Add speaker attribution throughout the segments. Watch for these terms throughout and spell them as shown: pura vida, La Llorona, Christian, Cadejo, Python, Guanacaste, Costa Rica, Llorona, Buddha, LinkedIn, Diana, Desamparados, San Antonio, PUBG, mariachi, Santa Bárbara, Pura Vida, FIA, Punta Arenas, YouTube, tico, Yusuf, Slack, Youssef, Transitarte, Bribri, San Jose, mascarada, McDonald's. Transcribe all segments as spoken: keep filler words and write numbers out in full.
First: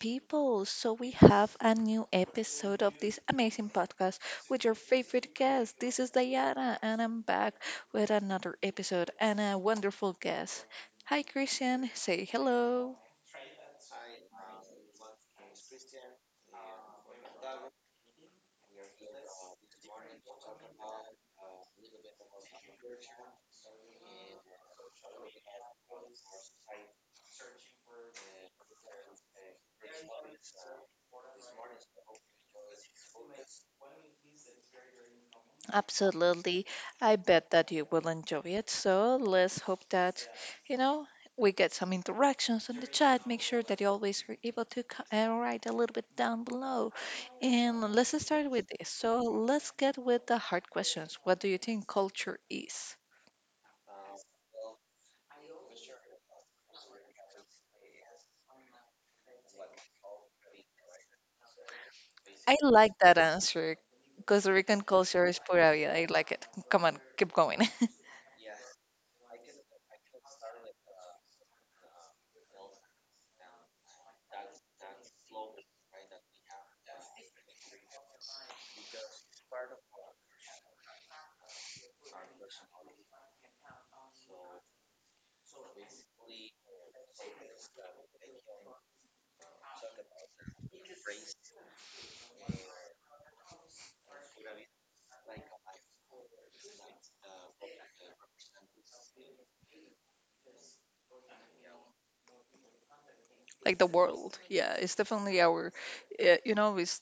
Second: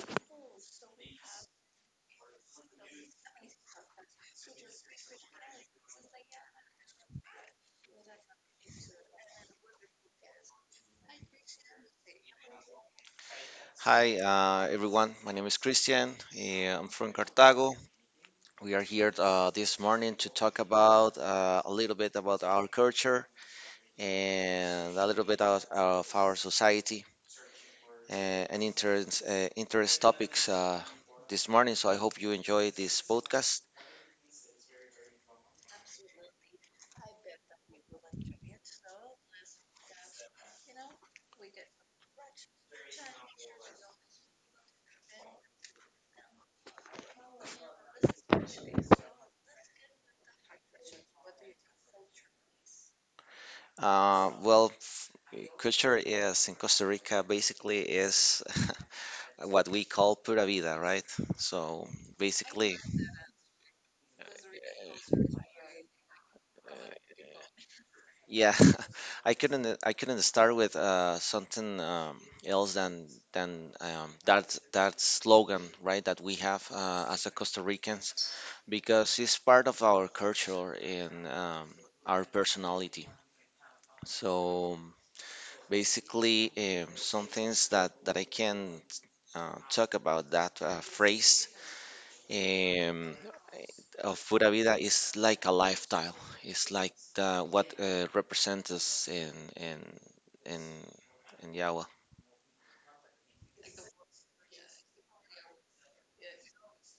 Speaker 1: people. So, we have a new episode of this amazing podcast with your favorite guest. This is Diana, and I'm back with another episode and a wonderful guest. Hi, Christian. Say hello.
Speaker 2: Hi, uh, everyone. My name is Christian. eh, I'm from Cartago. We are here uh, this morning to talk about uh, a little bit about our culture and a little bit of, of our society uh, and interest, uh, interest topics uh, this morning. So I hope you enjoy this podcast.
Speaker 1: Absolutely. I bet that you will enjoy it. So let's hope that, you know, we get some interactions on the chat. Make sure that you always are able to co- uh, write a little bit down below. And let's start with this. So let's get with the hard questions. What do you think culture is?
Speaker 2: Uh, well, eh, culture is in Costa Rica basically is what we call pura vida, right? So
Speaker 1: I
Speaker 2: basically.
Speaker 1: like that answer. Costa Rican culture is pura vida. I like it. Come on, keep going.
Speaker 2: Yeah, I couldn't uh, I couldn't start with uh, something um, else than than um, that that slogan, right? That we have uh, as a Costa Ricans because it's part of our culture, and um, our personality. So basically, um, some things that that I can uh, talk about that uh, phrase. Um, uh, Pura Vida is like a lifestyle. It's like the, what uh, represents us in in in in Yawa.
Speaker 1: Like the world, yeah, it's definitely our uh, you know, it's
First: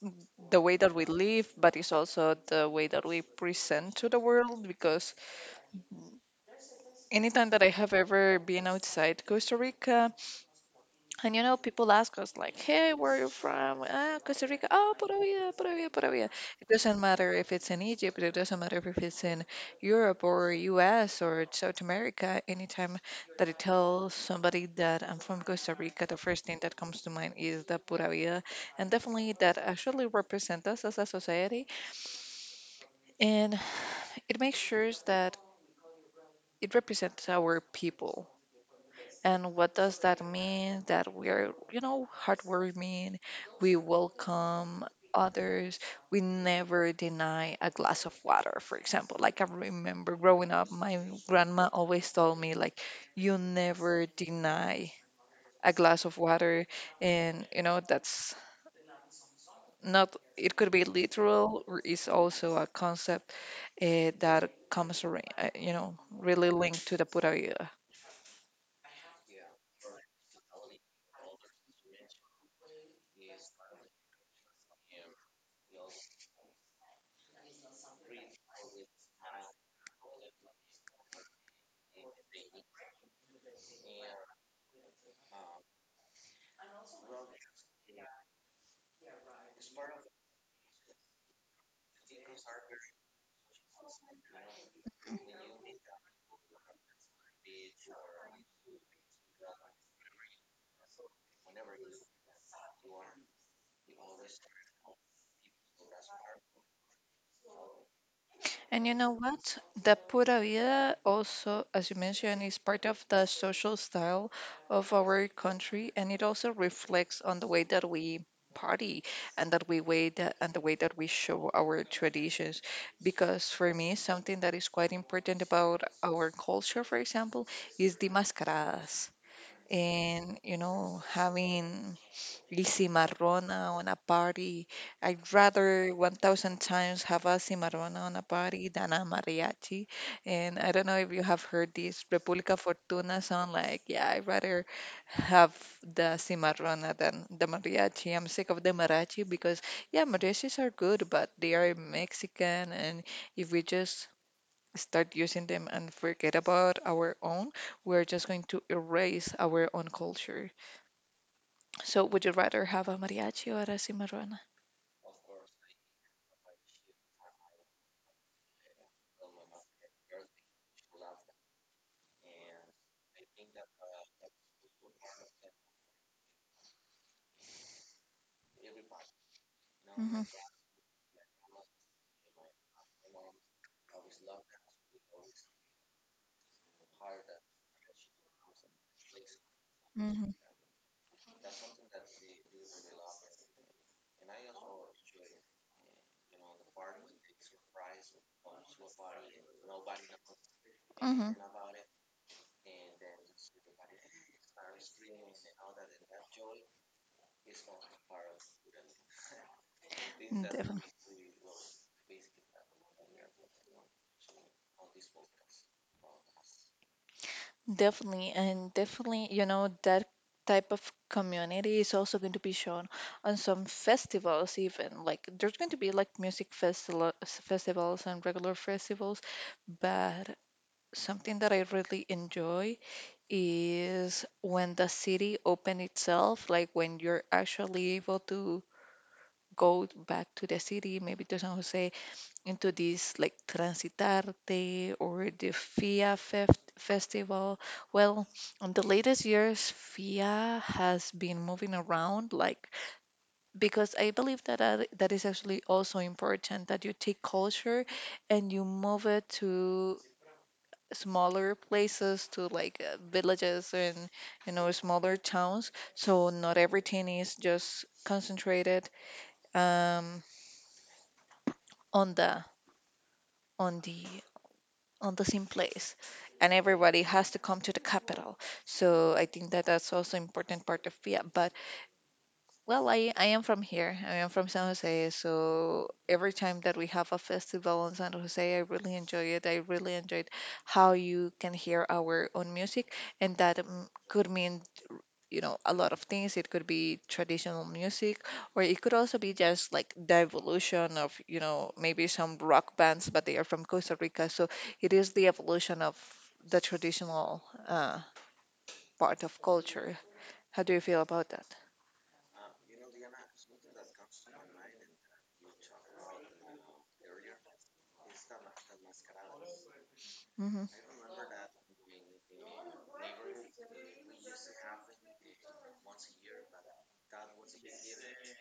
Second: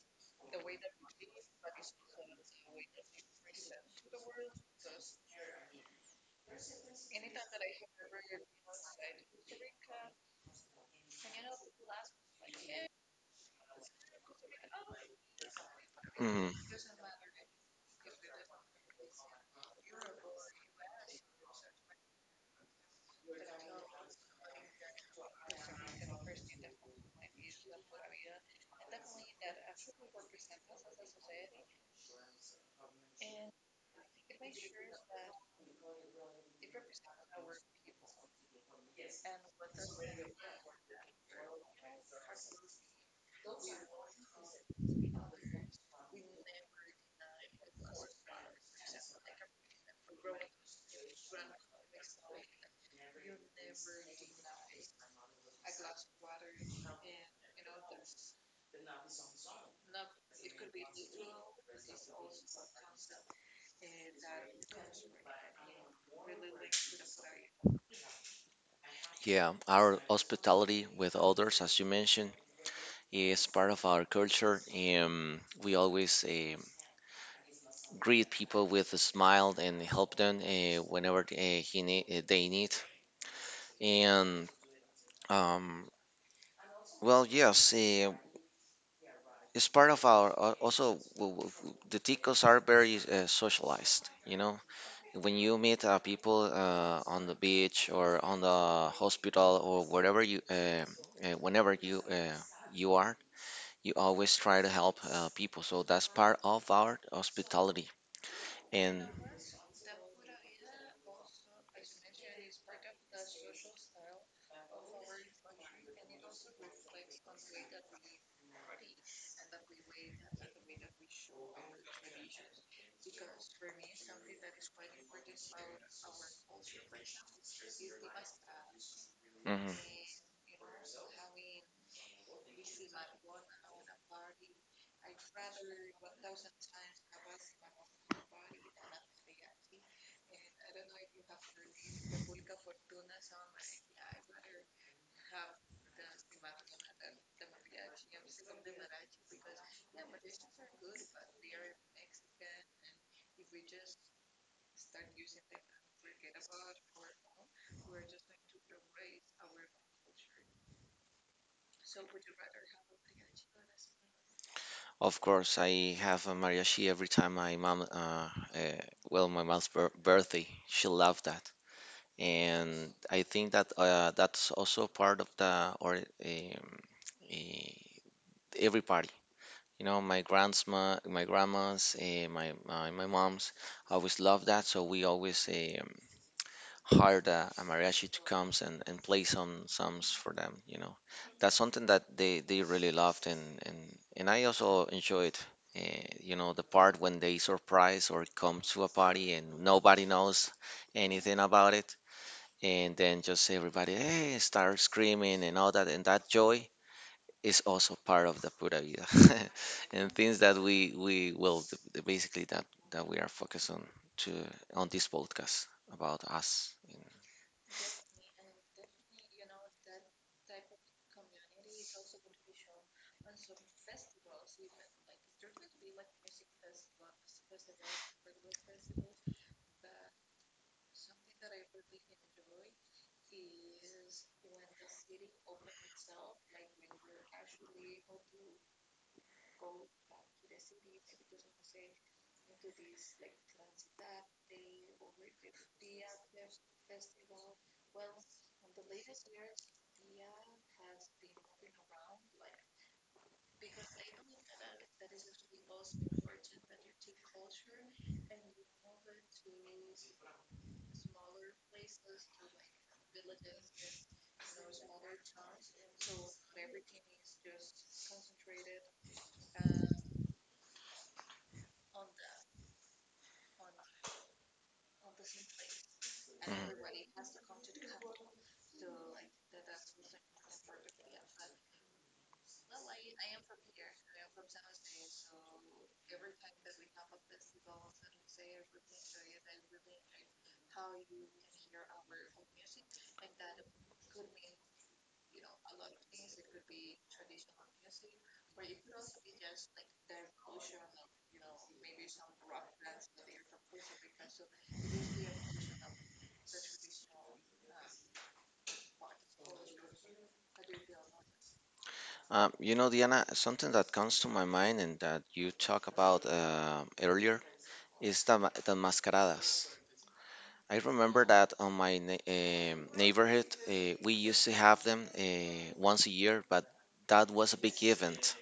Speaker 1: the way that we live, but it's also the way that we present to the world. Because anytime that I have ever been outside Costa Rica and, you know, people ask us like, "Hey, where are you from?" Ah, Costa Rica. Oh, Pura Vida, Pura Vida, Pura Vida.
Speaker 2: Hmm.
Speaker 1: It doesn't matter if it's in Egypt. It doesn't matter if it's in Europe or U S or South America. Anytime that I tell somebody that I'm from Costa Rica, the first thing that comes to mind is the Pura Vida, and definitely that actually represents us as a society, and it makes sure that it represents our people. And what does that mean? That we're, you know, heartwarming. We welcome others. We never deny a glass of water, for example. Like, I remember growing up, my grandma always told me, like, you never deny a glass of water. And, you know, that's not, it could be literal, or it's also a concept uh, that comes, ar- uh, you know, really linked to the Buddha.
Speaker 2: Yeah, our hospitality with others, as you mentioned, is part of our culture. Um, we always eh, greet people with a smile and help them uh, whenever uh, he ne- eh, they need. And um, well, yes, eh, it's part of our. al- Also, w- w- w- the ticos are very uh, socialized. You know, when you meet uh, people uh, on the beach or on the hospital or wherever you uh, uh, whenever you uh, you are, you always try to help uh, people, so that's part of our hospitality.
Speaker 1: And you
Speaker 2: And
Speaker 1: know what? The pura vida also, as you mentioned, is part of the social style of our country, and it also reflects on the way that we party and that we way that, and the way that we show our traditions. Because for me, something that is quite important about our culture, for example, is the mascaradas.
Speaker 2: mhm,
Speaker 1: And you know, having Y cimarrona on a party. I'd rather one thousand times have a cimarrona on a party than a mariachi. And I don't know if you have heard this República Fortuna sound like, yeah, I'd rather have the cimarrona than the mariachi. I'm sick of the mariachi because, yeah, mariachis are good, but they are Mexican. And if we just start using them and forget about our own, we're just going to erase our own culture. So, would you rather have a mariachi or a cimarrona?
Speaker 2: of course I have a mariachi every time my mom uh, uh, well, my mom's bir- birthday. She loved that, and I think that uh, that's also part of the or um, eh, every party. You know, my
Speaker 1: Mm-hmm.
Speaker 2: grandma, my grandma's, uh, my, my my mom's always loved that, so we always um, hired a, a mariachi to come and, and play some songs
Speaker 1: Mm-hmm.
Speaker 2: for them. You know, that's something that they, they really loved, and, and, and I also enjoyed. Uh, you know, the part when they surprise or come to a party and nobody knows
Speaker 1: Mm-hmm.
Speaker 2: anything about it, and then just everybody hey, start screaming and all that, and that joy is also part of the pura vida and things that
Speaker 1: Definitely.
Speaker 2: we we will th- th- basically that that we are focused on to on this podcast about us.
Speaker 1: Definitely. And definitely, you know, that type of community is also going to be shown on some festivals, even. Like, there's going to be like music festival festivals and regular festivals, but something that I really enjoy is when the city open itself, like when you're actually able to go back to the city, maybe to San Jose, into this like Transitarte or the F I A fef- festival. Well, in the latest years, F I A has been moving around, like, because I believe that that that is actually also important, that you take culture and you move it to smaller places, to like uh, villages and, you know, smaller towns. So not everything is just concentrated um, on the on the on the same place and everybody
Speaker 2: Mhm.
Speaker 1: has to come to the capital. So I think that that's also important part of fiat. But well, I, I am from here. I am from San Jose. So every time that we have a festival in San Jose, I really enjoy it. I really enjoyed how you can hear our own music, and that um, could mean, you know, a lot of things. It could be traditional music, or it could also be just like the evolution of, you know, maybe some rock bands, but they are from Costa Rica. So it is the evolution of the traditional uh, part of culture. How do you feel about that?
Speaker 2: Um, you know, Diana, something that comes to my mind and that you talk about uh, earlier is the, ma- the mascaradas.
Speaker 1: Hmm.
Speaker 2: I remember that on my ne- um neighborhood uh, we used to have them uh, once a year, but that was a big event,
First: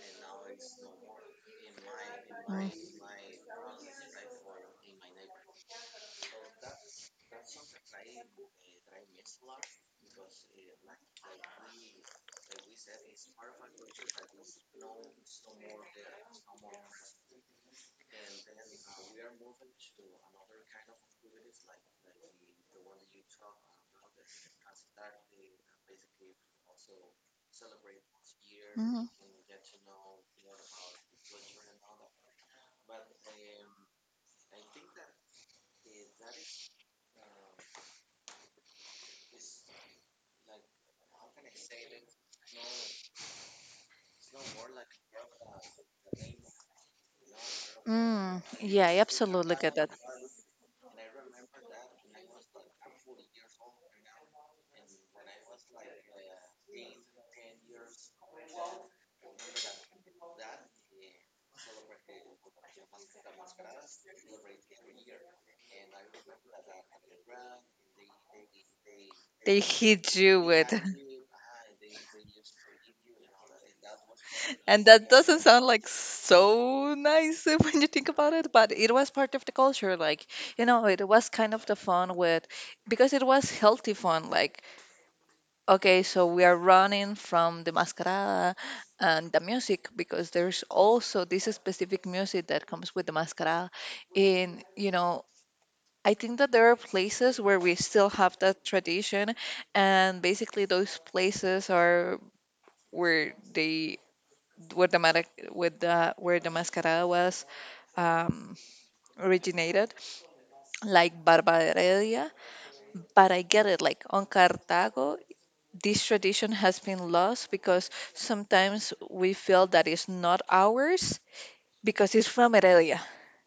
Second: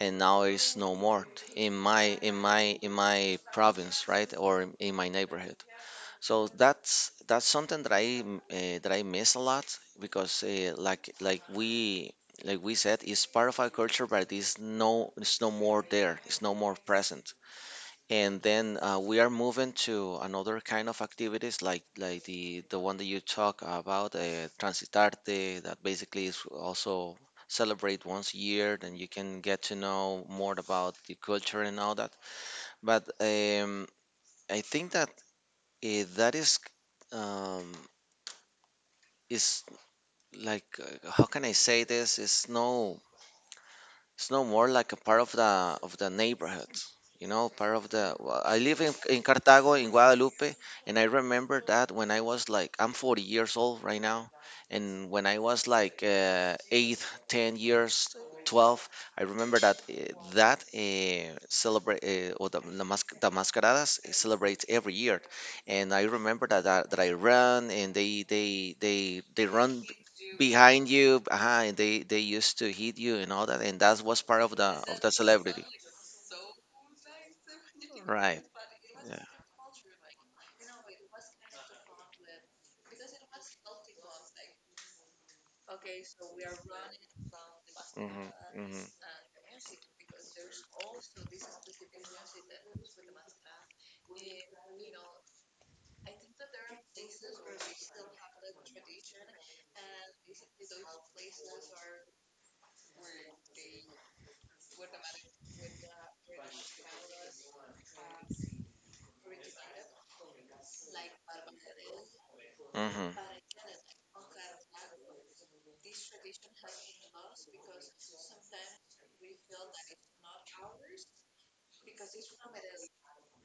Speaker 2: and now it's no more in my in my
Speaker 1: mm
Speaker 2: in my province, right? Or in in my neighborhood. So that's that's something that I uh, that I miss a lot, because uh, like like we like we said, it's part of our culture, but it's no it's no more there, it's no more present. And then uh, we are moving to another kind of activities, like like the the one that you talk about, uh, Transitarte, that basically is also celebrate once a year, then
Speaker 1: hmm
Speaker 2: you can get to know more about the culture and all that. But um, I think that uh, that is um, is like uh, how can I say this? It's no. It's no more like a part of the of the neighborhood. You know, part of the
Speaker 1: Mm,
Speaker 2: well, I live
Speaker 1: yeah,
Speaker 2: in,
Speaker 1: I
Speaker 2: in
Speaker 1: absolutely
Speaker 2: Cartago,
Speaker 1: get that.
Speaker 2: in Guadalupe, and I remember that when I was like, I'm forty years old right now, and when I was like uh, eight, ten years, twelve, I remember that uh, that uh, celebrate uh, or the, the, mas- the mascaradas eh, celebrates every year. And I remember that, that that I run, and they they they they
Speaker 1: They
Speaker 2: run
Speaker 1: hit you with.
Speaker 2: behind you, uh and they they used to hit you and all that, and that was part of the
Speaker 1: And
Speaker 2: of
Speaker 1: that
Speaker 2: the
Speaker 1: doesn't sound
Speaker 2: celebrity,
Speaker 1: like so nice when you think about
Speaker 2: right?
Speaker 1: it, but it was
Speaker 2: Yeah.
Speaker 1: part of the culture. Like, you know, it was kind of the fun with, because it was healthy fun. Like, okay, so we are running from the
Speaker 2: Hmm.
Speaker 1: mascarada
Speaker 2: Hmm.
Speaker 1: and the music, because there's also this specific music that comes with the mascarada. And, you know, I think that there are places where we still have that tradition, and basically those places are where they where the mara- with the where the mascarada was um, originated, like Barbarelia.
Speaker 2: Hmm.
Speaker 1: But I get it, like on Cartago, this tradition has been lost because sometimes we feel that it's not ours because it's from Heredia,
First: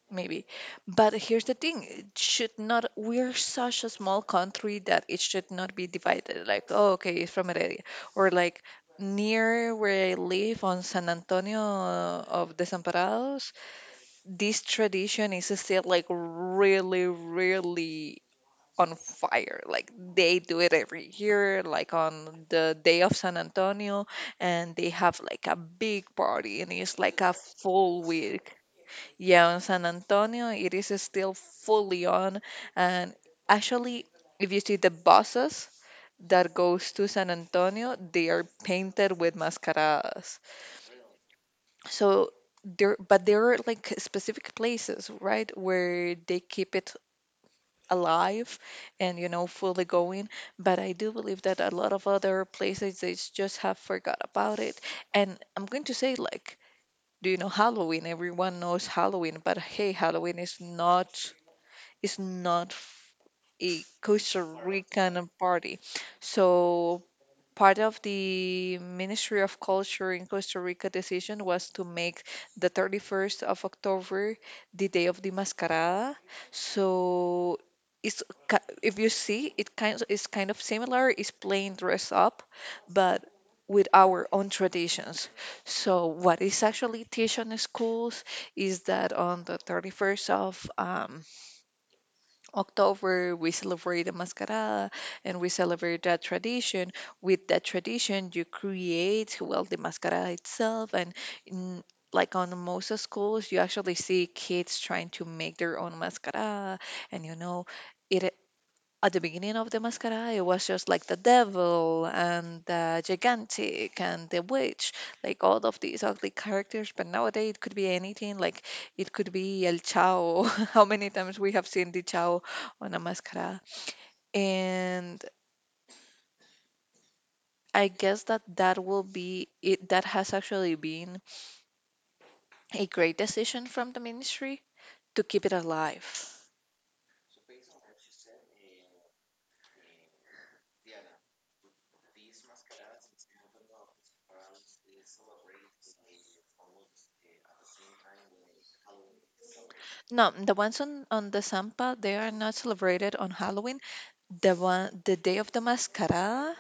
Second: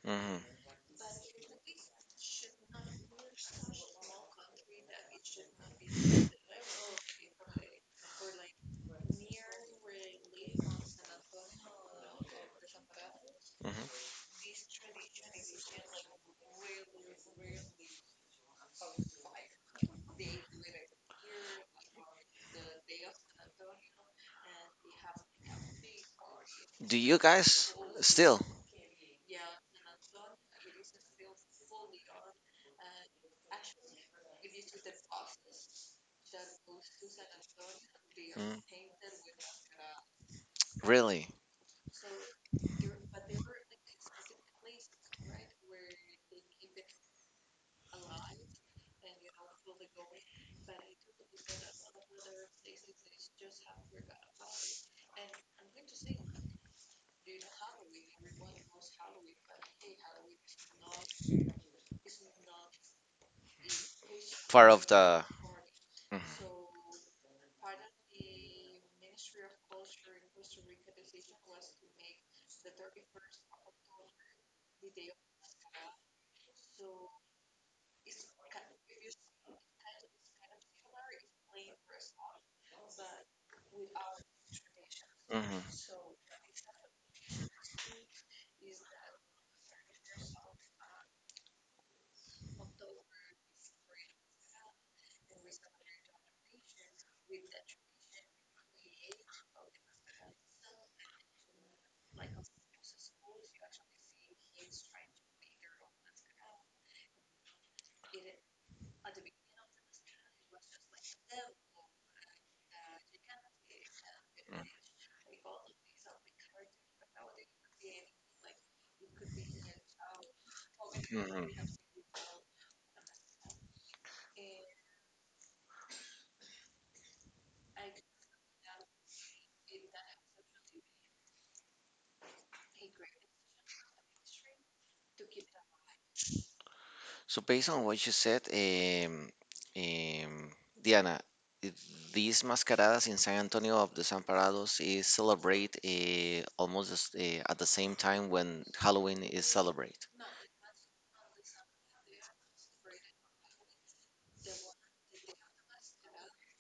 Speaker 2: Hmm.
Speaker 1: maybe. But here's the thing: it should not. We're such a small country that it should not be divided. Like, oh, okay, it's from Heredia, or like near where I live on San Antonio of Desamparados,
Speaker 2: Hmm.
Speaker 1: this tradition is still like really, really on fire. Like they do it every year, like on the day of San Antonio, and they have like a big party, and
Speaker 2: Do
Speaker 1: it's
Speaker 2: you
Speaker 1: like a
Speaker 2: guys
Speaker 1: full
Speaker 2: still
Speaker 1: week. Yeah, on San Antonio, it is still fully on, and actually, if you see the buses that goes to San Antonio, they are
Speaker 2: mm,
Speaker 1: painted with mascaradas.
Speaker 2: really
Speaker 1: So there, but there are like specific places, right, where they keep it alive and, you know, fully going. But I do believe that a lot of other places they s- just have forgot about it. And I'm going to say like, do you know Halloween? Everyone knows Halloween. But hey, Halloween is not is not f- a Costa
Speaker 2: part of the
Speaker 1: Rican party.
Speaker 2: hmm.
Speaker 1: So part of the Ministry of Culture in Costa Rica decision was to make the thirty-first of October the day of the mascarada. So it's ki- if you see it, kind of is kind of similar. It's plain dress up, but with our own traditions. So what is actually teach on the schools is that on the thirty-first of um, October, we celebrate the mascarada and we celebrate that tradition. With that tradition, you create, well, the mascarada itself. And in, like on most of schools, you actually see kids trying to make their own mascarada. And you know, it at the beginning of the mascara, it was just like the devil and the gigantic and the witch, like all of these ugly characters. But nowadays, it could be anything. Like, it could be El Chao. How many times
Speaker 2: Hmm.
Speaker 1: we have
Speaker 2: Hmm.
Speaker 1: seen the Chao on a mascara? And I guess that that will be it. That has actually been a great decision from the ministry to keep it alive.
Speaker 2: So based on what you said, um, um, Diana, i- these mascaradas in San Antonio of the Desamparados is celebrate uh, almost as- eh, at the same time when Halloween is celebrate.
Speaker 1: No, the ones on, on the Sampa, they are not celebrated on Halloween. The one, the day of the Mascara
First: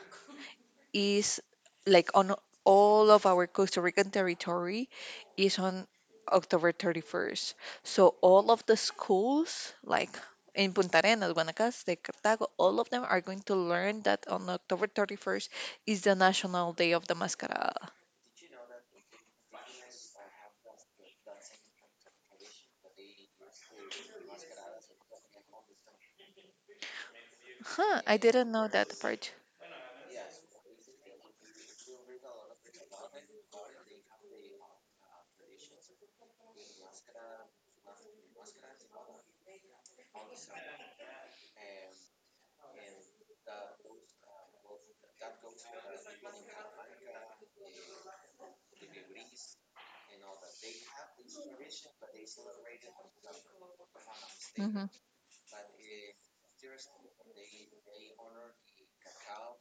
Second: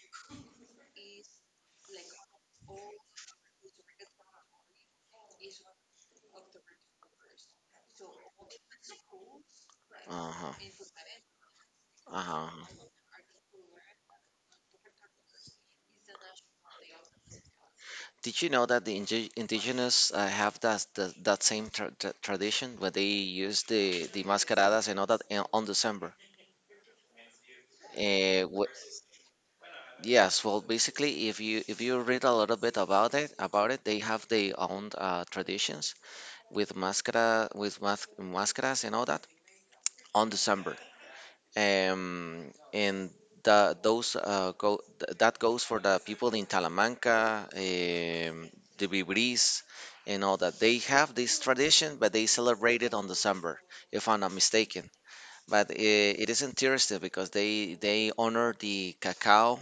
Speaker 1: is like on all of our Costa Rican territory, is on October thirty-first. So all of the schools, like
Speaker 2: Uh-huh.
Speaker 1: in Punta Arenas, Guanacaste, Cartago,
Speaker 2: Uh-huh.
Speaker 1: all of them are going to learn that on October thirty-first is the National Day of the Mascarada.
Speaker 2: Did you know that the indi indigenous uh, have that, that that same tra tra tradition where they use the the mascaradas and all that in, on December?
Speaker 1: Huh, I
Speaker 2: Uh,
Speaker 1: didn't know that part.
Speaker 2: Yes, well, basically, if you if you read a little bit about it, about it, they have their own uh, traditions with mascara, with mas mascaras and all that on December. Um, and the those uh, go th- that goes for the people in Talamanca, um, the Vibris, and all that. They have this tradition, but they celebrate it on December, if I'm not
Speaker 1: Hmm.
Speaker 2: mistaken. But it, it is interesting because they they honor the cacao,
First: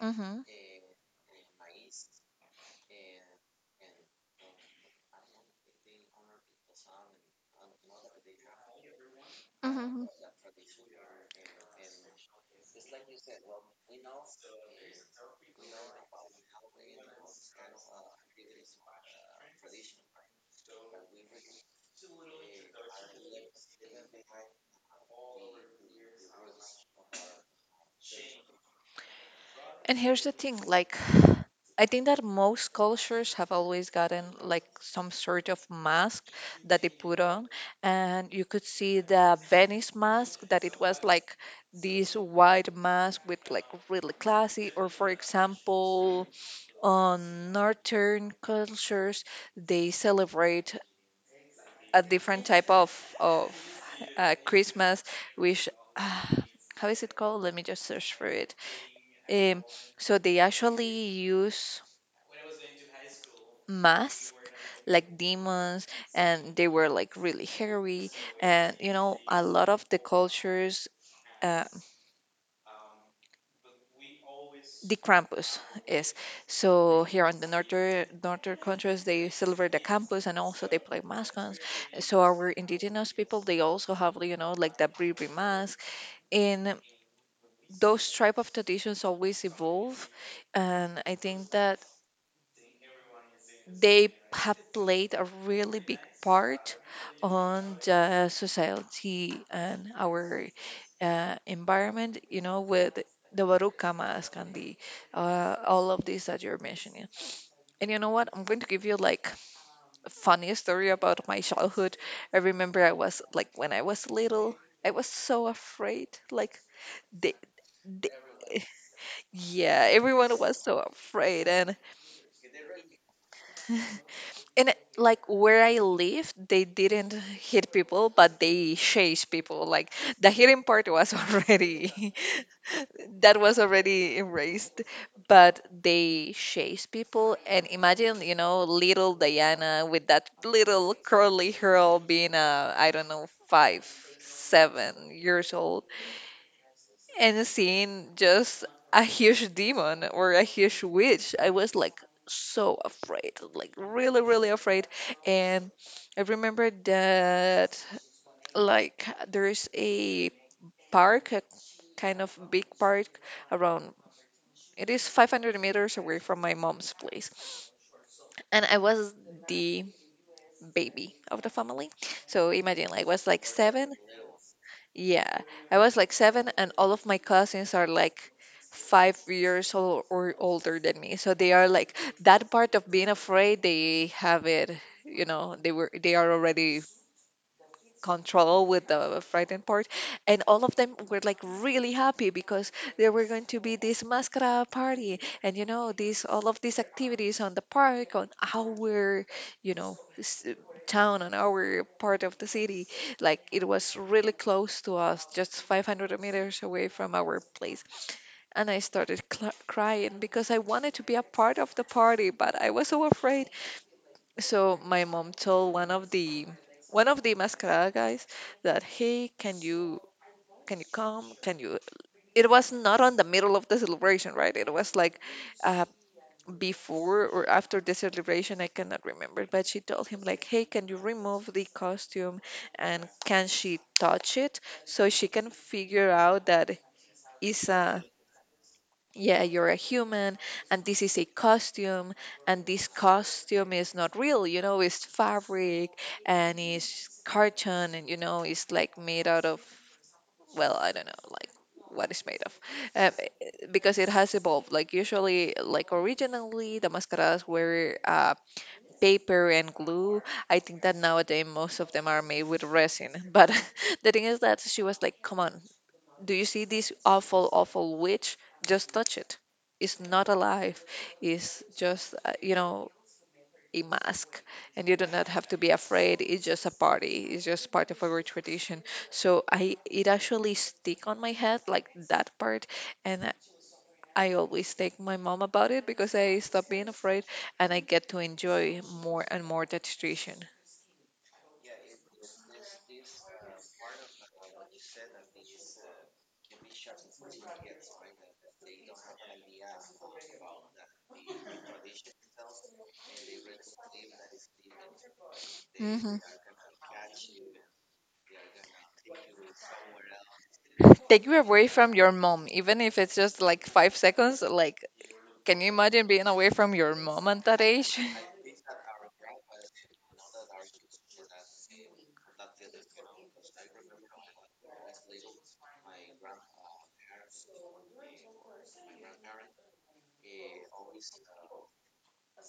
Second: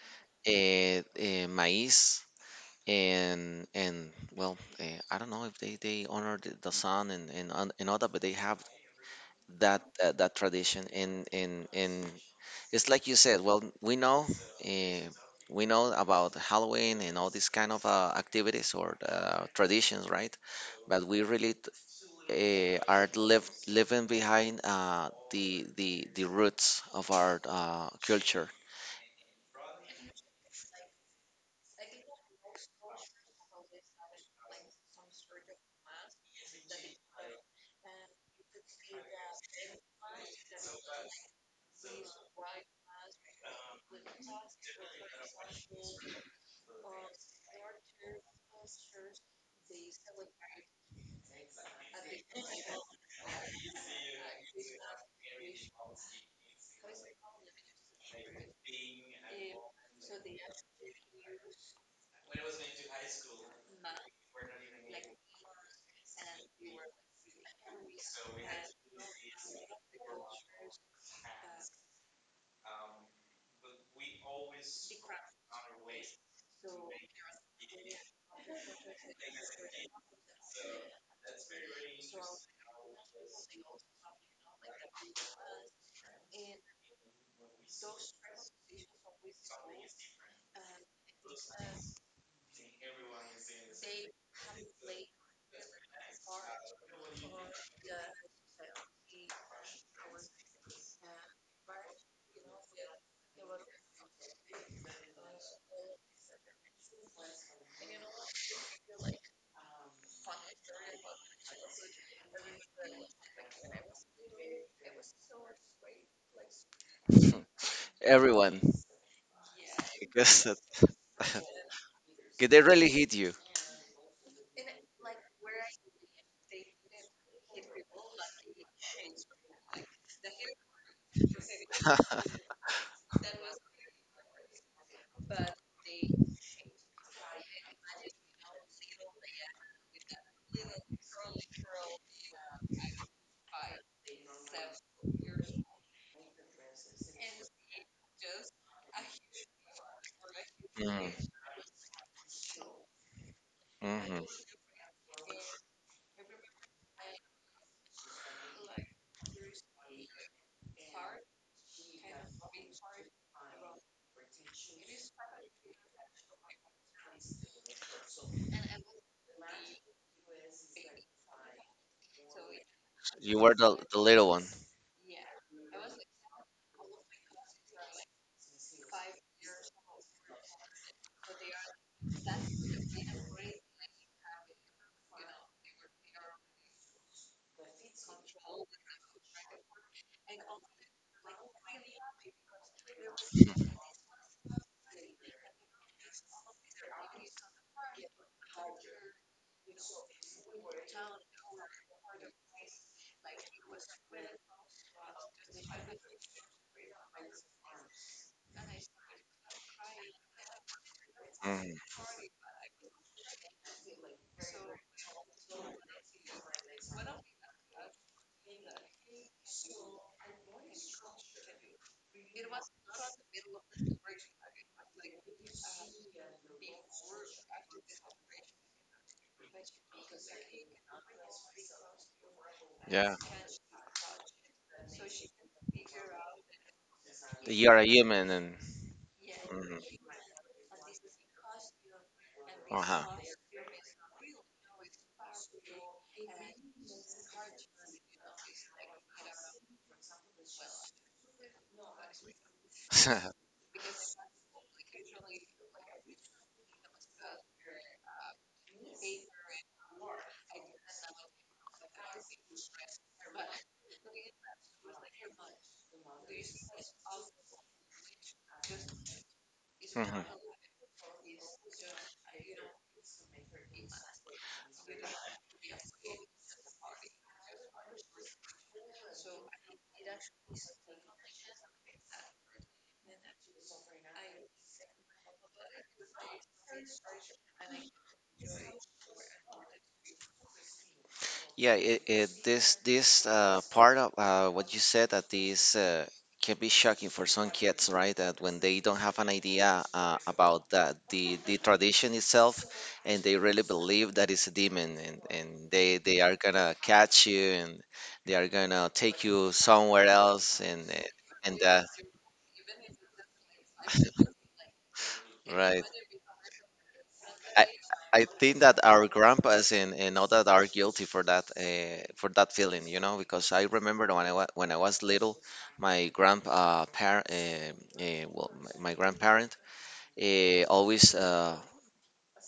Speaker 1: Hmm.
Speaker 2: uh, uh, maize, and and well uh, I don't know if they they honor the, the sun and and on- and all that, but they have that
Speaker 1: Hmm.
Speaker 2: that, that tradition and and and it's like you said, well, we know uh, we know about Halloween and all these kind of uh, activities or uh, traditions, right? But we really uh, are live, living behind uh, the the the roots of our uh, culture.
Speaker 1: And here's the thing, like, I think that most cultures have always gotten like some sort of mask that they put on, and you could see the Venice mask that it was like this white mask with like really classy, or for example, on northern cultures they celebrate a different type of of uh, Christmas, which. Uh, how is it called? Let me just search for it. Um, so they actually use masks like demons, and they were like really hairy. And you know, a lot of the cultures, uh, the Krampus is, so here on the northern northern countries they celebrate the Krampus, and also they play mascots. So our indigenous people, they also have, you know, like the Bribri mask, and those type of traditions always evolve. And I think that they have played a really big part on the society and our uh, environment, you know, with the Baruca mask and the uh, all of this that you're mentioning. And you know what? I'm going to give you like a funny story about my childhood. I remember I was like when I was little, I was so afraid. Like the, the
Speaker 2: Everyone
Speaker 1: yeah, everyone
Speaker 2: because
Speaker 1: was so afraid. And
Speaker 2: they really hit you.
Speaker 1: and it- like where I live, they didn't hit people, but they chased people. Like, the hitting part was already that was already erased, but they chased people. And imagine, you know, little Diana with that little curly hair, being a, I don't know, five, seven years old, and seeing just a huge demon or a huge
Speaker 2: Mm,
Speaker 1: witch, I was like so afraid, like really,
Speaker 2: mhm.
Speaker 1: really afraid. And I remember that like there's a park, a kind of big park around. It is five hundred meters away from my mom's place, and I was the baby of the family. So imagine, like, I was
Speaker 2: You
Speaker 1: like
Speaker 2: were the,
Speaker 1: seven.
Speaker 2: the little one.
Speaker 1: Yeah, I was like seven, and all of my cousins are like five years old or older than me. So they are like that part of being afraid. They have it, you know. They were they are already control with the frightened part, and all of them were like really happy because there were going to be this mascara party, and you know these all of these activities on the park, on our you know s- town, on our part of the city. Like it was really close to us, just five hundred meters away from our place. And I started cl- crying because I wanted to be a part of
Speaker 2: Hmm.
Speaker 1: the party, but I was so afraid. So my mom told one of the one of the mascara guys that, hey, can you can you come? Can you? It was not on the middle of the celebration, right? It was like uh, before or after the celebration. I cannot remember, but she told him like, hey, can you remove the costume, and
Speaker 2: Yeah.
Speaker 1: can she touch it so she can figure out that it's
Speaker 2: You are a
Speaker 1: a...
Speaker 2: human and.
Speaker 1: Yeah, you're a
Speaker 2: Mhm,
Speaker 1: human, and this is a costume, and this
Speaker 2: uh-huh.
Speaker 1: costume is not real, you know, it's fabric, and it's carton, and you know, it's like made out of, well, I don't know, like what it's made of. Um, eh, because it has evolved. Like usually, like originally, the mascaras were uh, paper and glue. I think that nowadays most of them are made with resin. But the thing is that she was like, come on, do you see this awful, awful witch? Just touch it. It's
Speaker 2: Mhm.
Speaker 1: not alive. It's just, uh, you know, a mask. And you do not have to be afraid. It's just a party. It's just part of our tradition. So I, it actually stick on my head, like that part. And I I always take my mom about it because I stop being afraid, and I get to enjoy more and more that tradition.
Speaker 2: Yeah, it, it, this this uh, part of uh, what you said, that this uh, can be shocking for some kids, right? That when they don't have an idea uh, about that the the tradition itself, and they really believe that it's a demon, and, and they
Speaker 1: Hmm.
Speaker 2: they are gonna catch you, and they are gonna take you somewhere else, and
Speaker 1: Take you
Speaker 2: and
Speaker 1: away
Speaker 2: that
Speaker 1: from your mom, even if it's just like five seconds. Like, can you
Speaker 2: right.
Speaker 1: imagine being away from your mom at that age?
Speaker 2: I think that our grandpas and, and all that are guilty for that uh, for that feeling, you know, because I remember when I wa- when I was little, my grand uh, par- uh, uh, well, my, my grandparent uh, always uh,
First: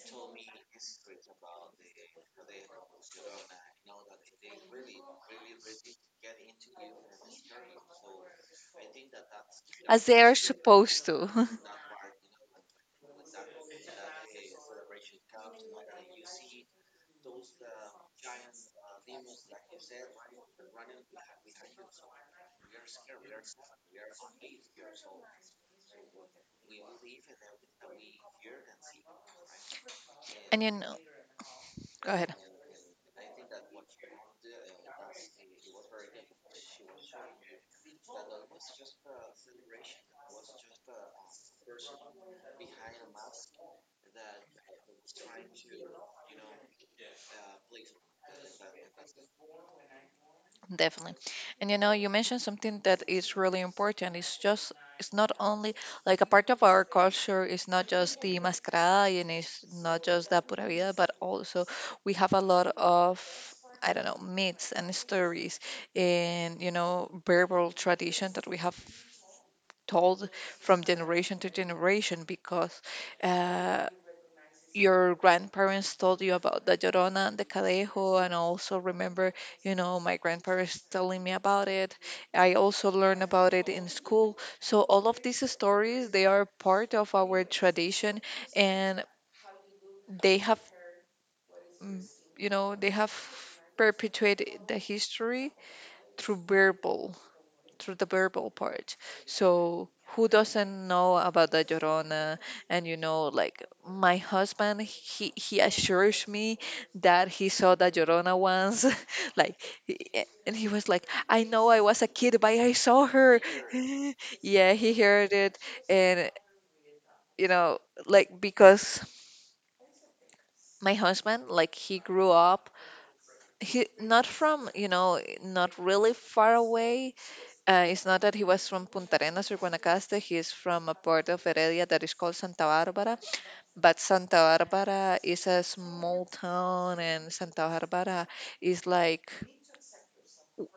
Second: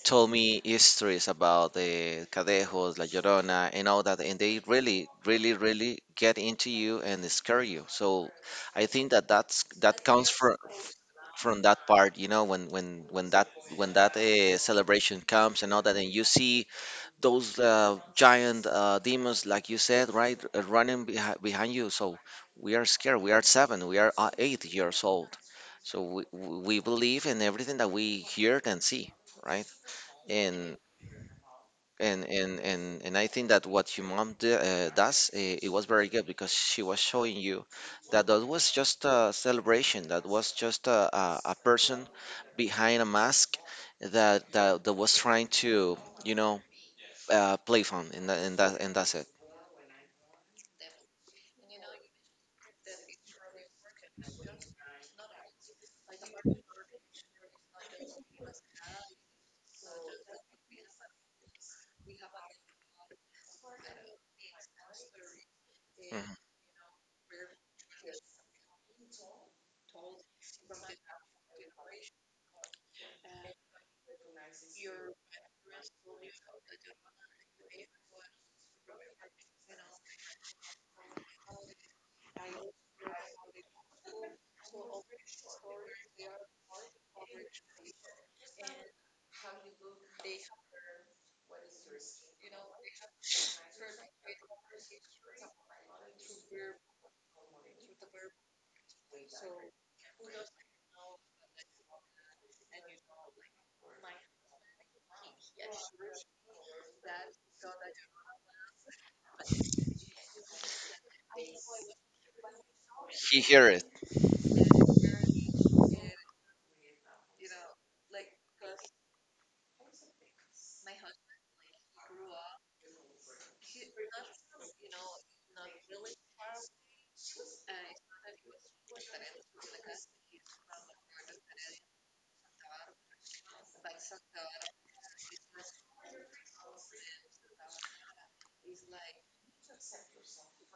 Speaker 2: told me histories about the Cadejos, La Llorona, and all that, and they really, really, really get into you and scare you. So I think that that's that
Speaker 1: As they
Speaker 2: comes
Speaker 1: are
Speaker 2: from
Speaker 1: supposed to.
Speaker 2: from that part, you know, when when when that when that uh, celebration comes and all that, and you see those uh, giant uh, demons, like you said, right, uh, running behi- behind you. So we are scared. We are seven. We are uh, eight years old. So we, we believe in everything that we hear and see, right?
Speaker 1: And you
Speaker 2: And
Speaker 1: know, go
Speaker 2: and
Speaker 1: ahead,
Speaker 2: and and, and I think that what your mom d- uh, does, uh, it was very good, because she was showing you that that was just a celebration. That was just a, a, a person behind a mask, that that, that was trying to, you know, uh, playphone, and that, and that, and that's it.
Speaker 1: definitely. And you know, you mentioned something that is really important. It's just, it's not only like a part of our culture, it's not just the mascarada, and it's not just the pura vida, but also we have a lot of, I don't know, myths and stories
Speaker 2: Mhm.
Speaker 1: and, you know, verbal tradition that we have told from generation to generation because uh, your grandparents told you about the Llorona and the Cadejo, and I also remember, you know, my grandparents telling me about it. I also learned about it in school. So all of these stories, they are part of our tradition, and they have, mm, you know, they have perpetuated the history through verbal through the verbal part. So who doesn't know about the Llorona? And you know, like my husband, he he assures me that he saw the Llorona once, like, he- and he was like, I know I was a kid, but I saw her.
Speaker 2: He hear it
Speaker 1: Yeah, he heard it, and you know, like because my husband, like he grew up, he not from, you know, not really far away. Uh, it's not that he was from Punta Arenas or Guanacaste. He is from a part of Heredia that is called Santa Bárbara. But Santa Bárbara is a small town, and Santa Bárbara is like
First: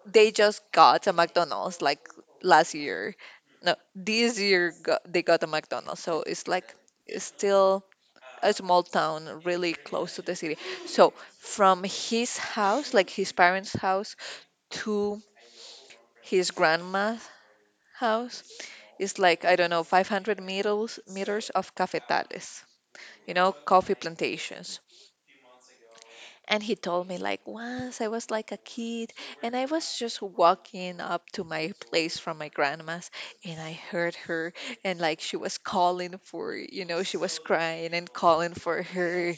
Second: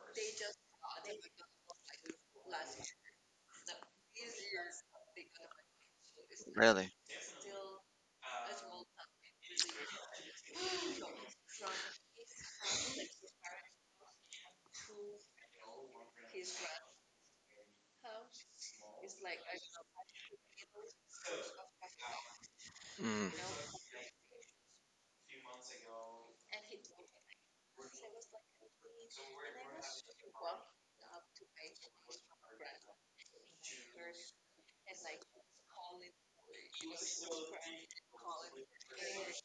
Speaker 1: they just got a McDonald's like last year. No, this year got, they got a McDonald's. So it's like
Speaker 2: really.
Speaker 1: it's still a small town, really close to the city. So from his house, like his parents' house, to his grandma's house, it's like, I don't know, five hundred meters, meters of cafetales,
Speaker 2: Mm.
Speaker 1: you know, coffee plantations. And he told me like, once I was like a kid and I was just walking up to my place from my grandma's, and I heard her, and like she was calling for, you know, she was crying and calling for her,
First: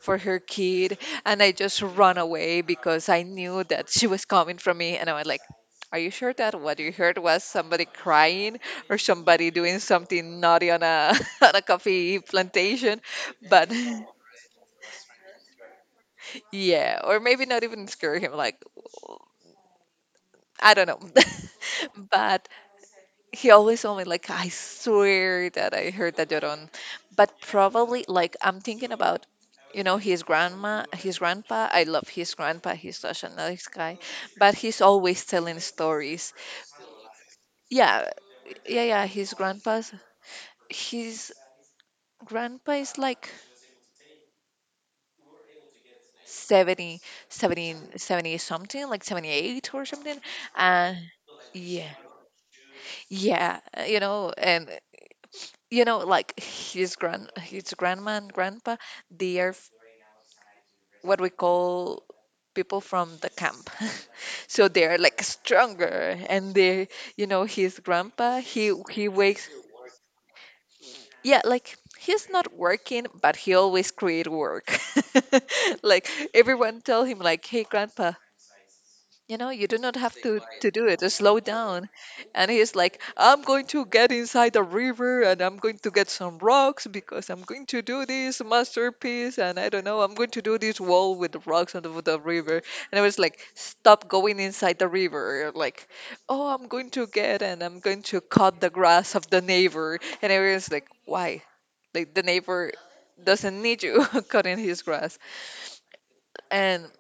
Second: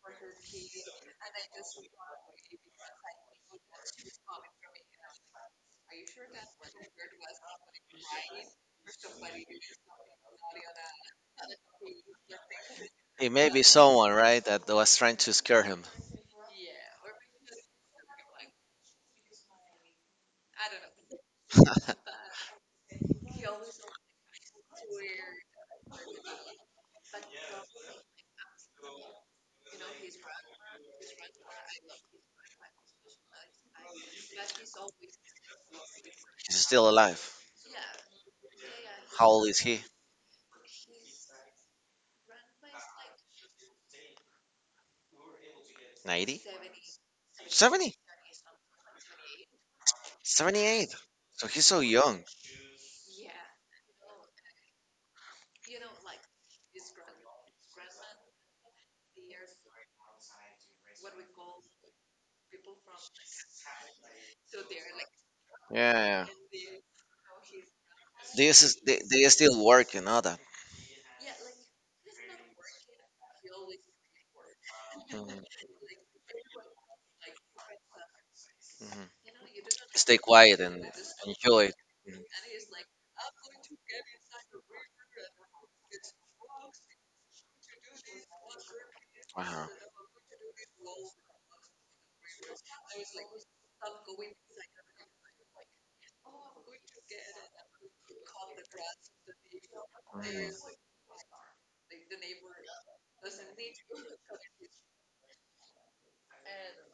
Speaker 1: for her kid, and I just run away because I knew that she was coming from me. And I was like, are you sure that what you heard was somebody crying or somebody doing something naughty on a on a coffee plantation?
Speaker 2: It may be
Speaker 1: But
Speaker 2: someone, right, that was trying to scare him.
Speaker 1: yeah, or maybe not even scare him, like, I don't know. But he always told me, like, I swear that I heard that Llorón. But probably, like, I'm thinking about, you know, his grandma, his grandpa. I love his grandpa. He's such a nice guy. But he's always telling stories.
Speaker 2: He's still alive.
Speaker 1: Yeah, yeah, yeah. His
Speaker 2: How old is he?
Speaker 1: grandpa's, his grandpa is like
Speaker 2: Ninety?
Speaker 1: seventy, seventy,
Speaker 2: Seventy?
Speaker 1: seventy something, like seventy-eight or something. And
Speaker 2: Seventy-eight. So he's so
Speaker 1: yeah.
Speaker 2: young.
Speaker 1: Yeah, uh, you know, and uh, you know, like his grand, his grandma and grandpa, they are f- what we call people from the camp. So they are like stronger,
Speaker 2: Yeah.
Speaker 1: and they, you know, his grandpa,
Speaker 2: This
Speaker 1: he
Speaker 2: is
Speaker 1: he
Speaker 2: they, they are
Speaker 1: wakes,
Speaker 2: still working on that.
Speaker 1: yeah, like he's not working, but he always create work.
Speaker 2: Mhm,
Speaker 1: Like everyone tell him, like, hey, grandpa,
Speaker 2: mhm.
Speaker 1: you know you do not have
Speaker 2: Stay
Speaker 1: to
Speaker 2: quiet
Speaker 1: to
Speaker 2: and
Speaker 1: do it, just slow
Speaker 2: enjoy.
Speaker 1: down.
Speaker 2: Mhm.
Speaker 1: And he's like, I'm going to get inside the river and I'm going to get some rocks because I'm going to do this masterpiece, and I
Speaker 2: Wow.
Speaker 1: don't know, I'm going to do this wall with the rocks on the, with the river. And I was like, stop going inside the river. Like, oh, I'm going to get, and I'm going to cut the grass of the neighbor. And I
Speaker 2: Mm.
Speaker 1: was like, why? Like the neighbor doesn't need you cutting his grass. And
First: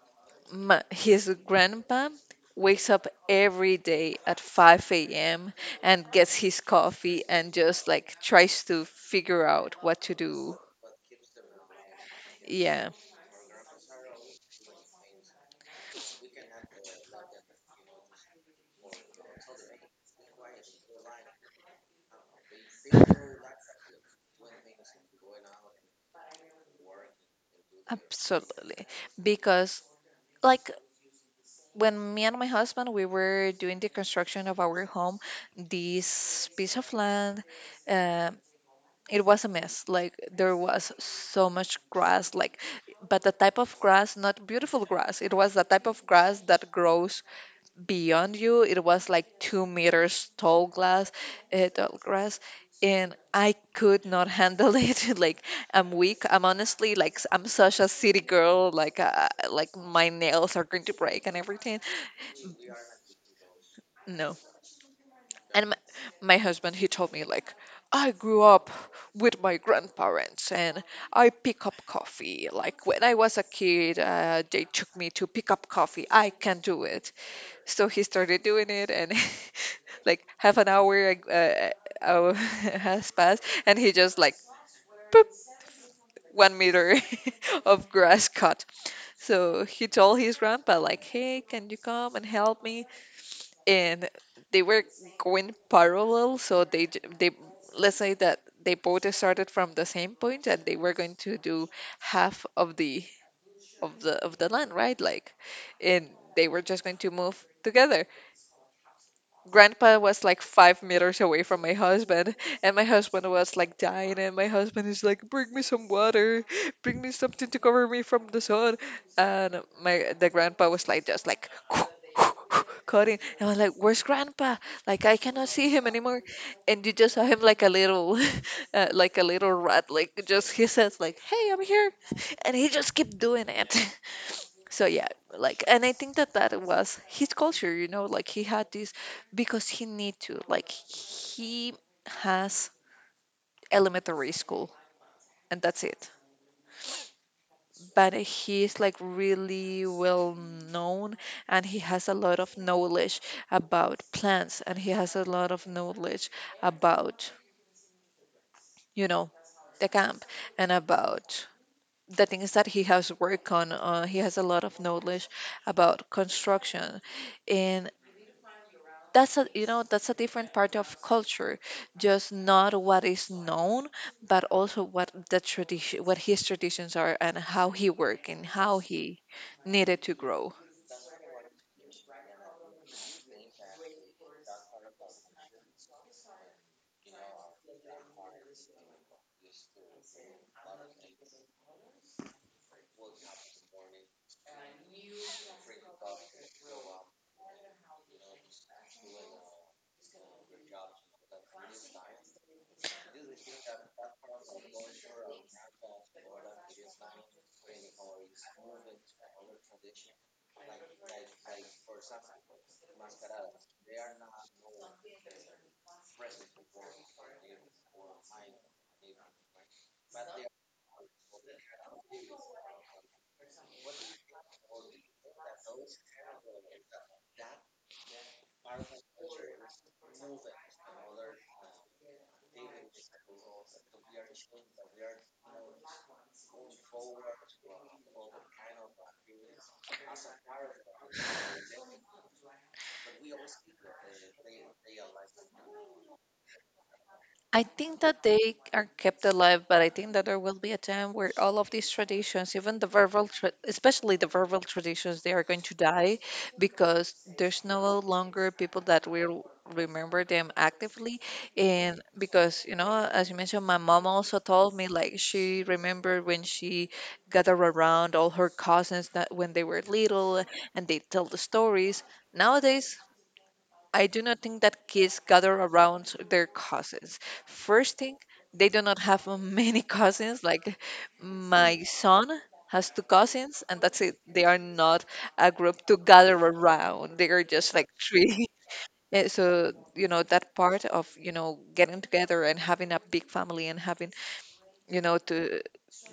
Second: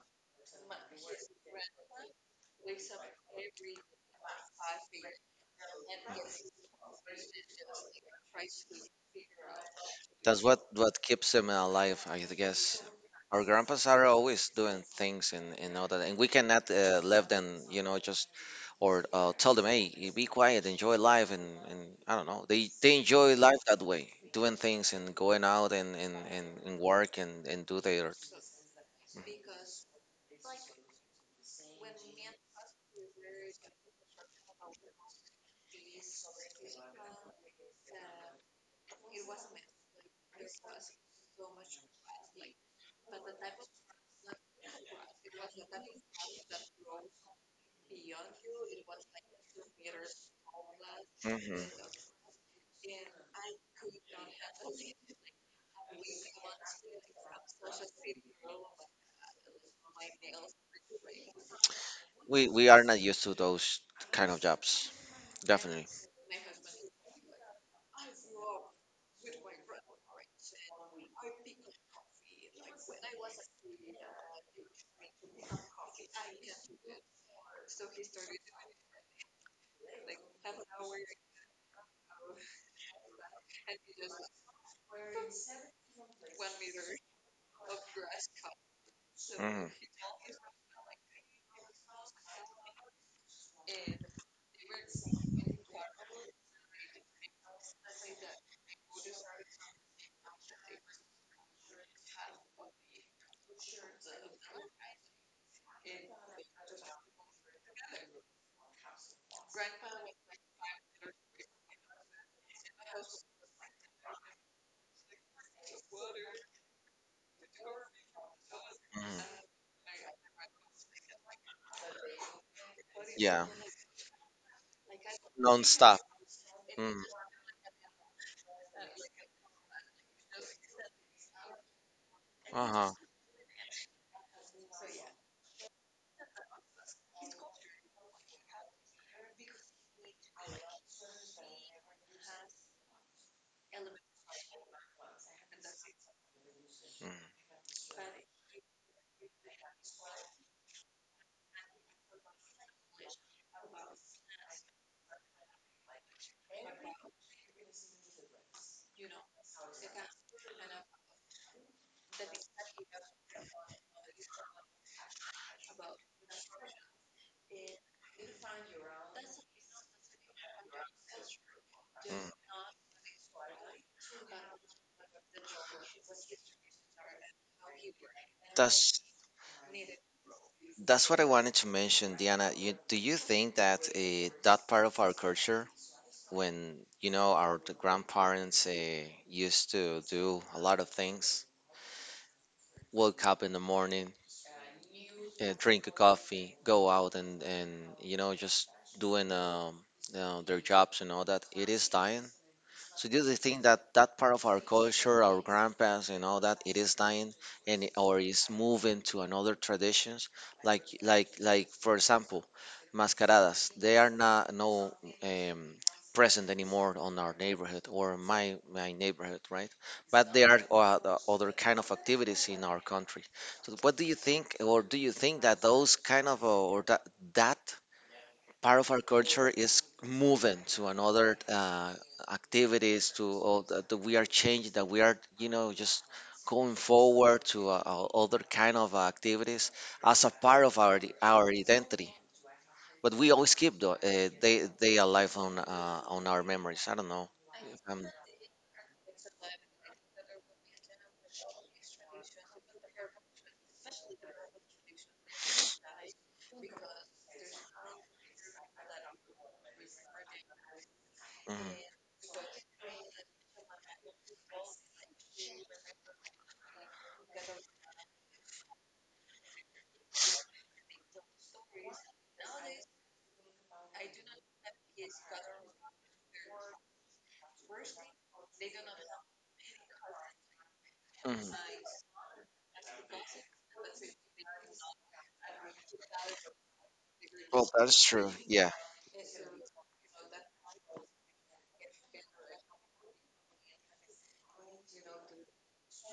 Speaker 1: Ma his grandpa wakes up every day at five a m and gets his coffee and just like tries to figure out what to
Speaker 2: That's
Speaker 1: do.
Speaker 2: what what keeps them alive, I guess.
Speaker 1: Yeah,
Speaker 2: Our grandpas are always doing things and, and all that, and we cannot uh, let them, you know, just or uh, tell them, hey, you be quiet, enjoy life, and, and I don't know. They they enjoy life that way, doing things and going out and and, and, and work and, and do their.
Speaker 1: absolutely. Because like when me and my husband we were doing the construction of our home, this piece of land, uh, it was a mess. Like there was so much grass, like but the type of grass, not beautiful grass. It was the type of grass that grows beyond you. It was like two meters tall glass,
Speaker 2: Mhm.
Speaker 1: uh, tall grass, and I could not handle it. Like I'm weak. I'm honestly like s- I'm such a city girl. Like uh, like my nails are going to break and everything.
Speaker 2: We we are not used to those kind
Speaker 1: No,
Speaker 2: of jobs.
Speaker 1: and my,
Speaker 2: Definitely.
Speaker 1: my husband he told me like, I grew up with my grandparents, and I pick up coffee. Like when I was a kid, uh, they took me to pick up coffee. I can do it. So he started doing it, and like half an hour uh, uh, has passed, and he just like, boop, one meter of grass cut.
Speaker 2: Hmm.
Speaker 1: So he told his grandpa like, hey, can you come and help me? And they were going parallel, so they j- they, let's say that they both started from the same point and they were going to do half of the of the of the land, right? Like, and they were just going to move together. Grandpa was like five meters away from my husband, and my husband was like dying, and my husband is like, bring me some water, bring me something to cover me from the sun.
Speaker 2: Hmm.
Speaker 1: And my the grandpa was like just like cutting.
Speaker 2: Yeah.
Speaker 1: And I was like, where's grandpa? Like I cannot see him
Speaker 2: Non-stop.
Speaker 1: anymore. And you
Speaker 2: Mm.
Speaker 1: just saw him like a little uh, like a little rat, like just he says like, hey, I'm here. And he
Speaker 2: Uh-huh.
Speaker 1: just kept doing it. So yeah, like, and I think that that was his culture, you know, like he had this because he need to, like he has elementary school and that's it.
Speaker 2: Mm.
Speaker 1: But he's like really well known, and he has a lot of knowledge about plants, and he has a lot of knowledge about, you know, the camp, and about the things that he has worked on. Uh, he has a lot of knowledge about construction. That's a, you know, that's a different part of culture,
Speaker 2: Mm.
Speaker 1: just not what is known, but also what the tradition, what his traditions are, and how he worked and how
Speaker 2: That's
Speaker 1: he needed to grow.
Speaker 2: that's what I wanted to mention, Diana. You, do you think that uh, that part of our culture, when you know our the grandparents uh, used to do a lot of things, wake up in the morning, uh, drink a coffee, go out and and you know just doing um, you know, their jobs and all that. It is dying. So this is the thing that that part of our culture, our grandpas and all that, it is dying, and it- or is moving to another traditions. Like like like for example, mascaradas. They are not no um, present anymore on our neighborhood or my my neighborhood, right? But there are o- the other kind of activities in our country. So, what do you think, or do you think that those kind of uh, or that that part of our culture is moving to another uh, activities, to all that that we are changing, that we are you know just going forward to uh, uh, other kind of activities as a part of our i- our identity. But we always keep the, uh, they they alive on uh, on our memories. I don't know.
Speaker 1: I think
Speaker 2: Um,
Speaker 1: that they are kept alive, but I think that there will be a time where all of these traditions, even the verbal, tra- especially the verbal traditions, they are going to die because there's no longer people that will remember them actively.
Speaker 2: mhm,
Speaker 1: And because, you know, as you mentioned, my mom also told me like she remembered when she gathered around all her cousins that when they were little and they tell the stories. Nowadays, I do not think that kids gather around their cousins. First thing, they do not have many cousins. Like
Speaker 2: mhm.
Speaker 1: my son has two cousins, and that's it. They are not a group to gather around. They are
Speaker 2: Well,
Speaker 1: just like
Speaker 2: that's true.
Speaker 1: three.
Speaker 2: Yeah.
Speaker 1: Eh, So, you know, that part of, you know, getting together and having a big family and having, you know, to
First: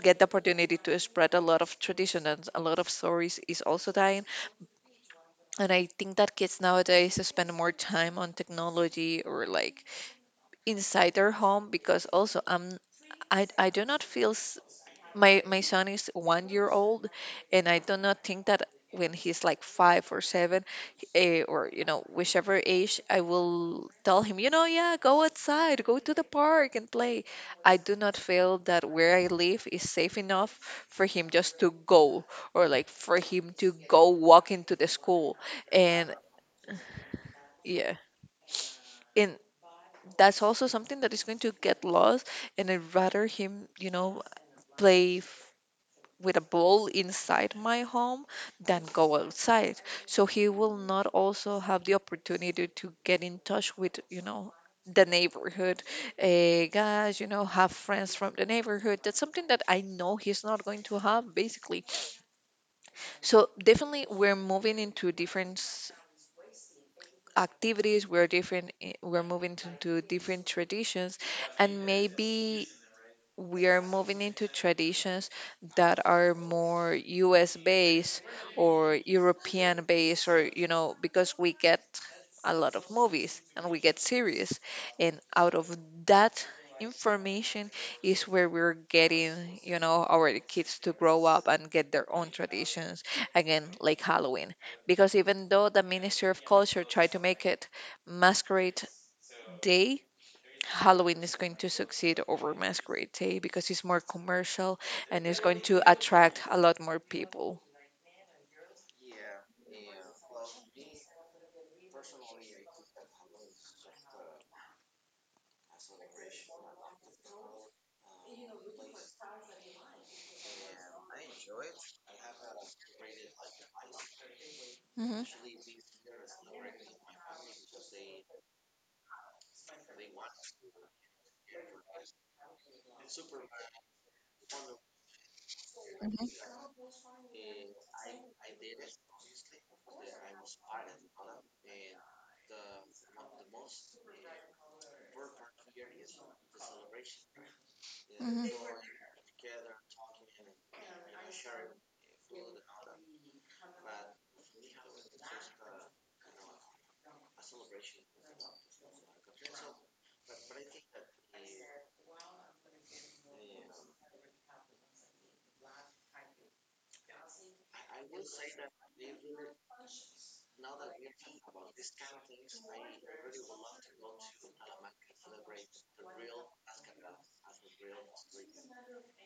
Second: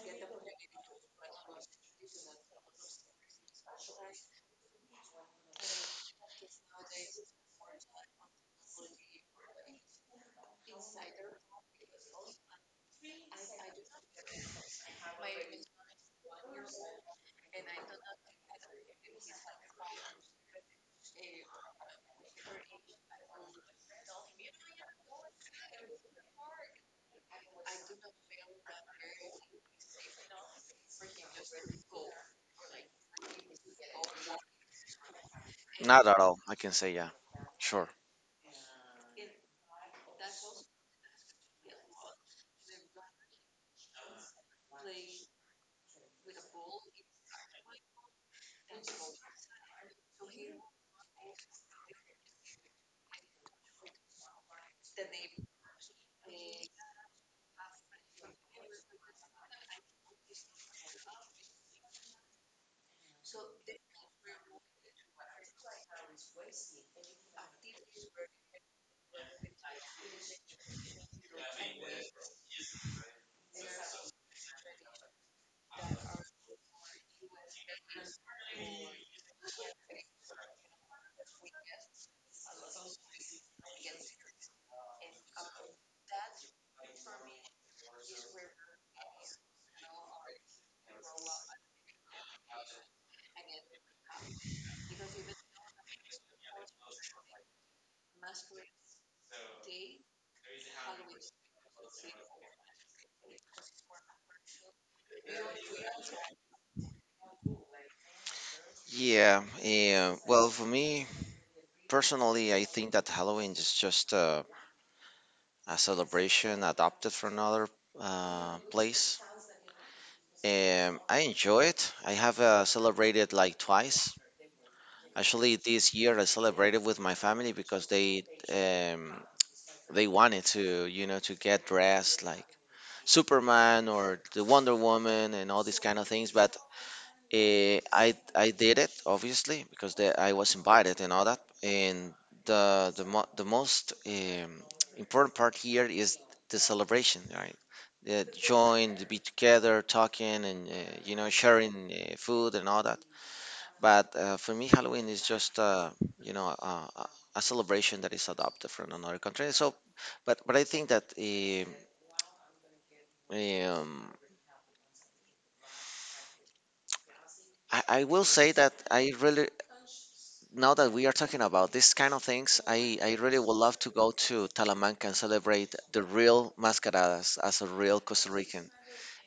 Speaker 1: get the opportunity to spread a lot of tradition and a lot of stories is also dying. And I think that kids nowadays spend more time on technology or like inside their home because also I'm I, I do not feel s- my my son is one year old, and I do not think that when he's like five or seven eh, or you know whichever age I will tell him, you know, yeah, go outside, go to the park and play. I do not feel that where I live is safe enough for him just to go, or like for him to go walk into the school
Speaker 2: Not
Speaker 1: and
Speaker 2: at all. I can say yeah. Sure.
Speaker 1: yeah. And that's also something that is going to get lost. And I'd rather him, you know, play f- with a ball inside my home than go outside. So he will not also have the opportunity to get in touch with, you know, the neighborhood uh, guys, you know, have friends from the neighborhood. That's something that I know he's not going to have, basically. So definitely we're moving into different activities, we're different i- we're moving to, to different traditions, and maybe we are moving into traditions that are more U S based or European based, or, you know, because we get a lot of movies and we get series. And out of that information is where we're getting, you know, our kids to grow up and get their own traditions. Again, like Halloween. Because even though the Ministry of Culture tried to make it Masquerade Day, Halloween is going to succeed over Masquerade Day because it's more commercial and it's going to attract a lot more people.
Speaker 2: Yeah. Yeah. Well, for me personally, I think that Halloween is just uh, a celebration adopted from another uh, place. Um, I enjoy it. I have uh, celebrated like twice.
Speaker 1: Hmm.
Speaker 2: Actually, this year I celebrated with my family because they um, they wanted to, you know, to get dressed like Superman or the Wonder Woman and all these kind of things.
Speaker 1: Hmm.
Speaker 2: But Eh, I I did it obviously because the, I was invited and all that. And the the mo- the most um, important part here is the celebration, right? The
Speaker 1: Hmm.
Speaker 2: join, the be together, talking, and uh, you know sharing uh, food and all that. But uh, for me, Halloween is just uh, you know uh, a a celebration that is adopted from another country. So, but but I think that um, um, I, I will say that I really now that we are talking about these kind of things, I, I really would love to go to Talamanca and celebrate the real mascaradas as a real Costa Rican.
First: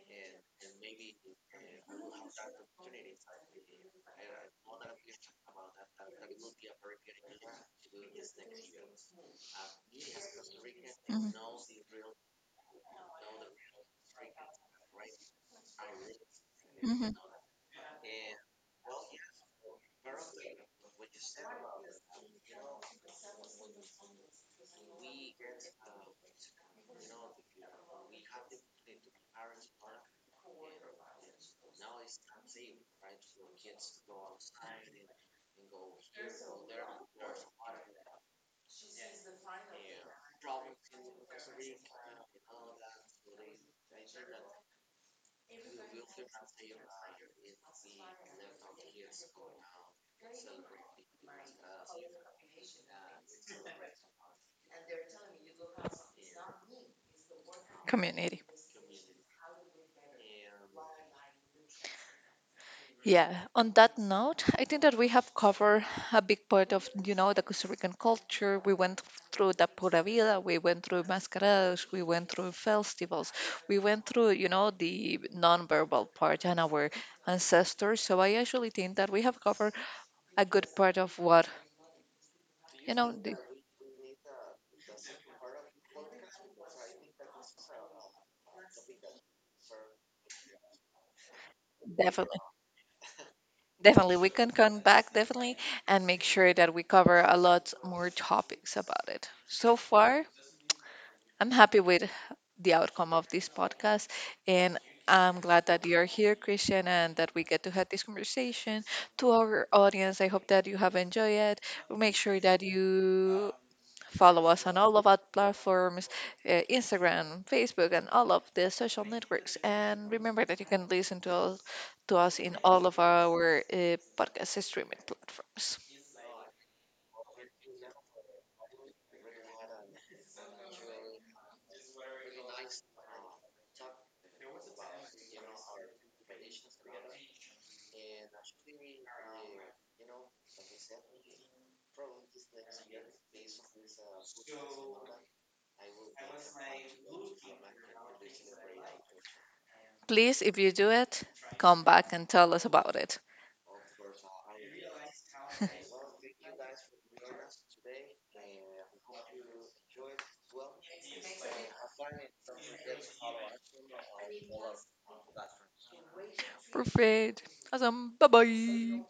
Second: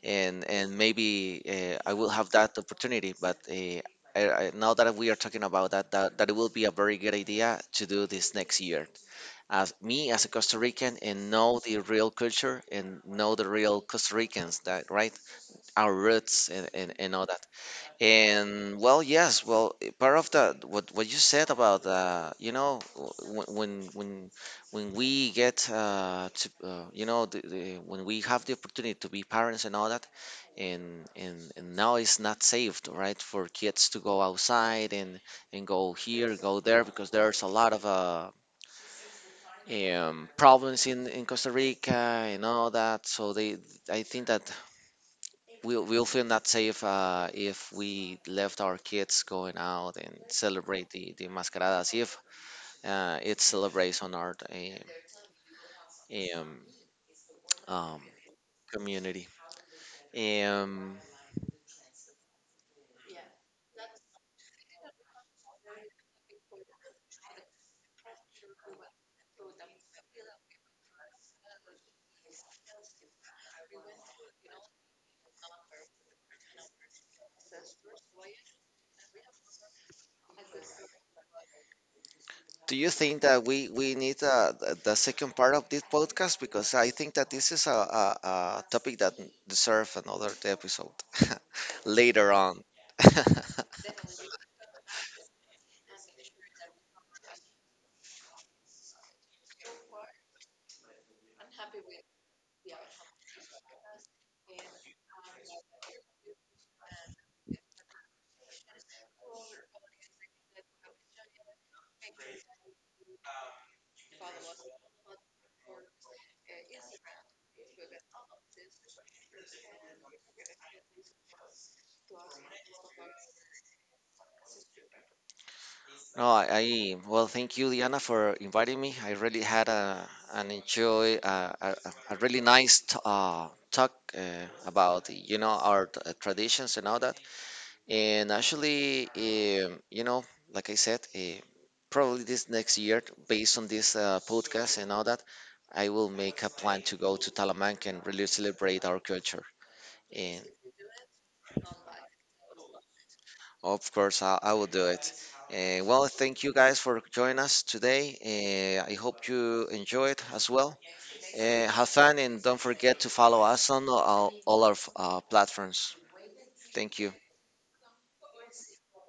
Speaker 2: And, and maybe uh, I will have that opportunity, but uh, I, I, now that we are talking about that, that, that it will be a very good idea to do this next year. As me as a Costa Rican
Speaker 1: Hmm.
Speaker 2: and know the real culture and know the real Costa Ricans, that right, our roots and, and, and
Speaker 1: Hmm.
Speaker 2: all that. And well, yes, well, eh, part of that what what you said about uh, you know, w- when when when we get uh, to uh, you know, the, the, when we have the opportunity to be parents and all that, and and and now it's not safe, right, for kids to go outside and and go here, go there, because there's a lot of uh, um, problems in in Costa Rica and all that. So they, I think that we'll we'll feel not safe uh, if we left our kids going out and celebrate the the mascaradas if uh, it celebrates on our uh, um, um,
Speaker 1: Community.
Speaker 2: community. Um,
Speaker 1: Yeah. On that note, I think that we have covered a big part of, you know, the Costa Rican culture. We went through the Pura Vida, we went through mascaradas, we went through festivals, we went through, you know, the non-verbal part and our ancestors. So I actually think that we have covered a good part of what
Speaker 2: do you
Speaker 1: you know.
Speaker 2: think
Speaker 1: The
Speaker 2: that we we need uh, th- the second part of this podcast, because I think that this is a, a, a topic that deserves another episode later
Speaker 1: definitely.
Speaker 2: on.
Speaker 1: Definitely. We can come back definitely and make sure that we cover a lot more topics about it. So far, I'm happy with the outcome of this podcast, and I'm glad that you're here, Christian, and that we get to have this conversation. To our audience, I hope that you have enjoyed it. Make sure that you follow us on all of our platforms, uh, Instagram, Facebook, and all of the social networks. And remember that you can listen to us, to us in all of our uh, podcast streaming platforms.
Speaker 2: No, I, I well, thank you, Diana, for inviting me. I really had a an enjoy uh, a, a a really nice t- uh, talk uh, about you know our t- uh, traditions and all that. And actually, um, you know, like I said, uh, probably this next year, based on this uh, podcast and all that, I will make a plan to go to Talamanca and really celebrate our culture.
Speaker 1: Please,
Speaker 2: And
Speaker 1: if you do it, come back and tell us about it.
Speaker 2: of course, I, I will do it. Uh, well, thank you guys for joining us today. Uh, I hope you enjoy it as well. Uh, have fun and don't forget to follow us on all, all our uh, platforms. Thank you.
Speaker 1: Perfect. Awesome. Bye bye.